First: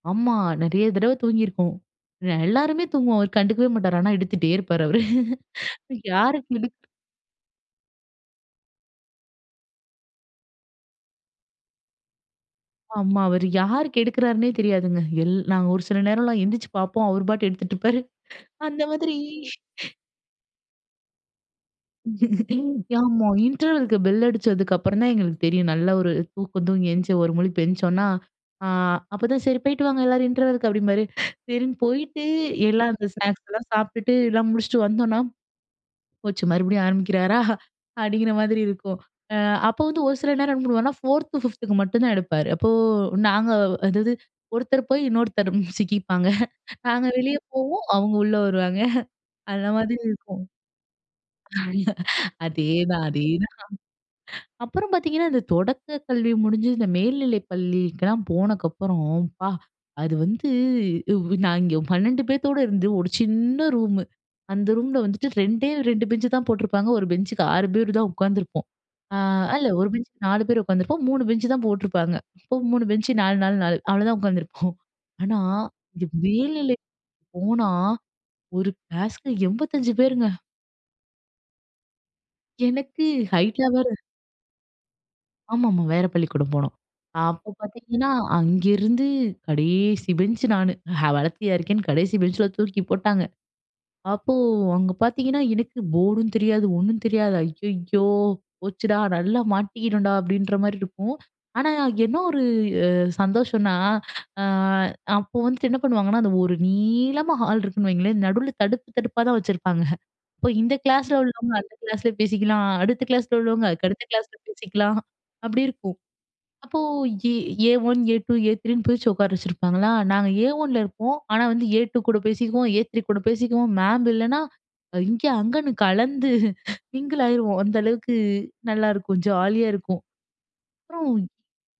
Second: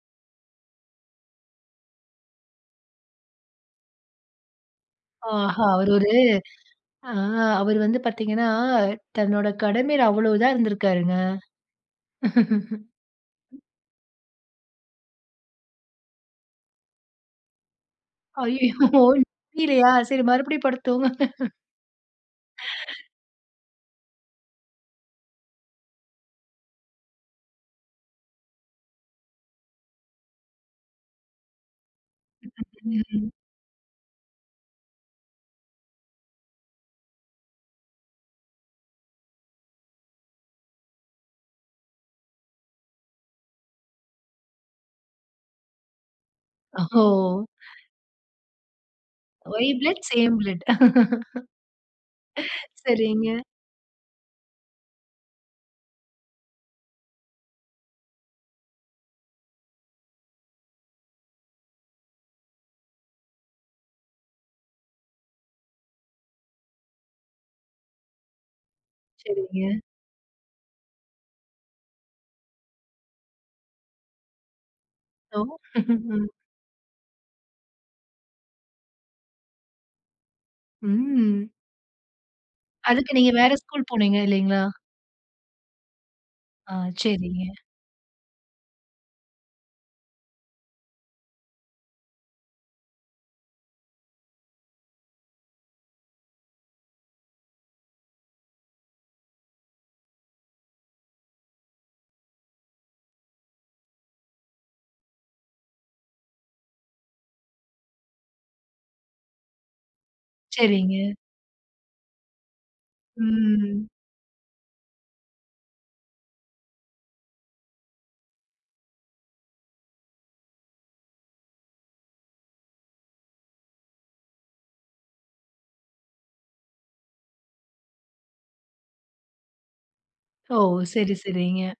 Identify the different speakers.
Speaker 1: ஆமா. நெறைய தடவை தூங்கி இருக்கோம். அ எல்லாருமே தூங்குவோம் அவர் கண்டுக்கவே மாட்டாரு. ஆனா எடுத்துட்டே இருப்பாரு அவரு.
Speaker 2: ஆஹா. அவர் ஒரு
Speaker 1: யாருக்கு எடுக்
Speaker 2: ஆ அவர் வந்து பாத்தீங்கன்னா, தன்னோட கடமையில அவ்வளவுதான் இருந்திருக்காருங்க.
Speaker 1: ஆமா. அவரு யாருக்கு எடுக்கறார்னே தெரியாதுங்க. எல் நாங்க ஒரு சில நேரம் எல்லாம் எந்திச்சு பார்ப்போம். அவர் பாட்டு எடுத்துட்டு இருப்பாரு. அந்த
Speaker 2: அய்யய்யோ!
Speaker 1: மாதிரி
Speaker 2: முடிலையா சரி மறுபடியும் படுத்து தூங்குங்க.
Speaker 1: [unintelligible] இன்டர்வெல்க்கு பெல் அடிச்சதுக்கு அப்புறம் தான் எங்களுக்கு தெரியும் நல்லா ஒரு தூக்கம் தூங்கி எஞ்சு, ஒரு முழிப்பு எஞ்ச்சோனா ஆ அப்பதான் "சரி போயிட்டு வாங்க எல்லாரும் இன்டர்வெல்க்கு." அப்படிம்பாரு. சரின்னு போயிட்டு எல்லாம் அந்த
Speaker 2: ம்.
Speaker 1: ஸ்நாக்ஸ் எல்லாம் சாப்பிட்டுட்டு எல்லாம் முடிச்சுட்டு வந்தோனா, போச்சு மறுபடியும் ஆரம்பிக்கிறாரா அப்படிங்கிற மாதிரி இருக்கும். அ அப்ப வந்து ஒரு சில நேரம் என்ன பண்ணுவான்னா 4த்து, 5த்து மட்டும் தான் எடுப்பாரு. அப்போ நாங்க அதாவது ஒருத்தர் போய் இன்னொருத்தர் சிக்கிப்பாங்க.
Speaker 2: ஓஹோ!
Speaker 1: நாங்க வெளிய போவோம், அவங்க உள்ள வருவாங்க. அந்த
Speaker 2: ஒயி
Speaker 1: மாதிரி
Speaker 2: பிளட் சேம்
Speaker 1: இருக்கும்.
Speaker 2: பிளட்.
Speaker 1: அதேதான்
Speaker 2: சரிங்க.
Speaker 1: அதேதான். அப்புறம் பாத்தீங்கன்னா இந்த தொடக்க கல்வி முடிஞ்சு இந்த மேல்நிலை பள்ளிக்கெல்லாம் போனக்கப்புறம் அப்பா, அது வந்து நாங்க இங்க 12 பேத்தோட இருந்து ஒரு சின்ன ரூம். அந்த ரூம்ல வந்துட்டு 2ஏ 2 பெஞ்ச் தான் போட்டிருப்பாங்க, 1 பெஞ்சுக்கு 6 பேர் தான் உட்கார்ந்து இருப்போம். அ இல்ல
Speaker 2: சரிங்க.
Speaker 1: 1 பெஞ்சுக்கு 4 பேர் உட்கார்ந்து இருப்போம், 3 பெஞ்ச் தான் போட்டிருப்பாங்க. இப்போ 3 பெஞ்ச் 4, 4, 4 அவ்வளவுதான் உட்கார்ந்திருபோம். ஆனா
Speaker 2: ஹலோ.
Speaker 1: இங்க மேல்நிலைப் போனா ஒரு கிளாஸ்க்கு 85 பேருங்க.
Speaker 2: ம்.
Speaker 1: எனக்கு
Speaker 2: அதுக்கு நீங்க வேற ஸ்கூல்
Speaker 1: ஹைட்லவேர.
Speaker 2: போனீங்க இல்லைங்களா?
Speaker 1: ஆமாமா. வேற பள்ளிக்கூடம்
Speaker 2: ஆ,
Speaker 1: போனோம்.
Speaker 2: சரிங்க.
Speaker 1: அப்போ பாத்தீங்கன்னா, அங்கிருந்து கடைசி பெஞ்ச் நானு. நான் வளர்த்தியா இருக்கேன்னு கடைசி பெஞ்ச்ல தூக்கி போட்டாங்க. அப்போ அங்க பாத்தீங்கன்னா எனக்கு போர்டும் தெரியாது ஒண்ணும் தெரியாது. அய்யய்யோ! போச்சுடா நல்லா மாட்டிக்கிட்டோம்டா அப்படின்ற மாரி இருக்கும். ஆனா என்ன ஒரு சந்தோஷம்னா, ஆ அப்போ வந்துட்டு என்ன பண்ணுவாங்கன்னா அந்த ஒரு நீளமா ஹால் இருக்குன்னு வைங்களேன். நடுவுல தடுப்பு தடுப்பா தான் வச்சிருப்பாங்க. அப்போ இந்த
Speaker 2: சரிங்க.
Speaker 1: கிளாஸ்ல உள்ளவங்க அந்த கிளாஸ்ல பேசிக்கலாம், அடுத்த கிளாஸ்ல உள்ளவங்க அதுக்கு
Speaker 2: ம்.
Speaker 1: அடுத்த கிளாஸ்ல பேசிக்கலாம் அப்படி இருக்கும். அப்போ ஏ ஏ1, ஏ2, ஏ3ன்னு பிரிச்சு உட்கார வச்சிருப்பாங்களா நாங்க ஏ1ல இருப்போம். ஆனா வந்து ஏ2 கூட பேசிக்கவும் ஏ3 கூட பேசிக்கவும், மேம் இல்லைன்னா இங்க அங்கன்னு கலந்து மிங்கிள் ஆகிடுவோம். அந்த அளவுக்கு நல்லா இருக்கும் ஜாலியா இருக்கும்.
Speaker 2: ஓ! சரி,
Speaker 1: அப்புறம்
Speaker 2: சரிங்க.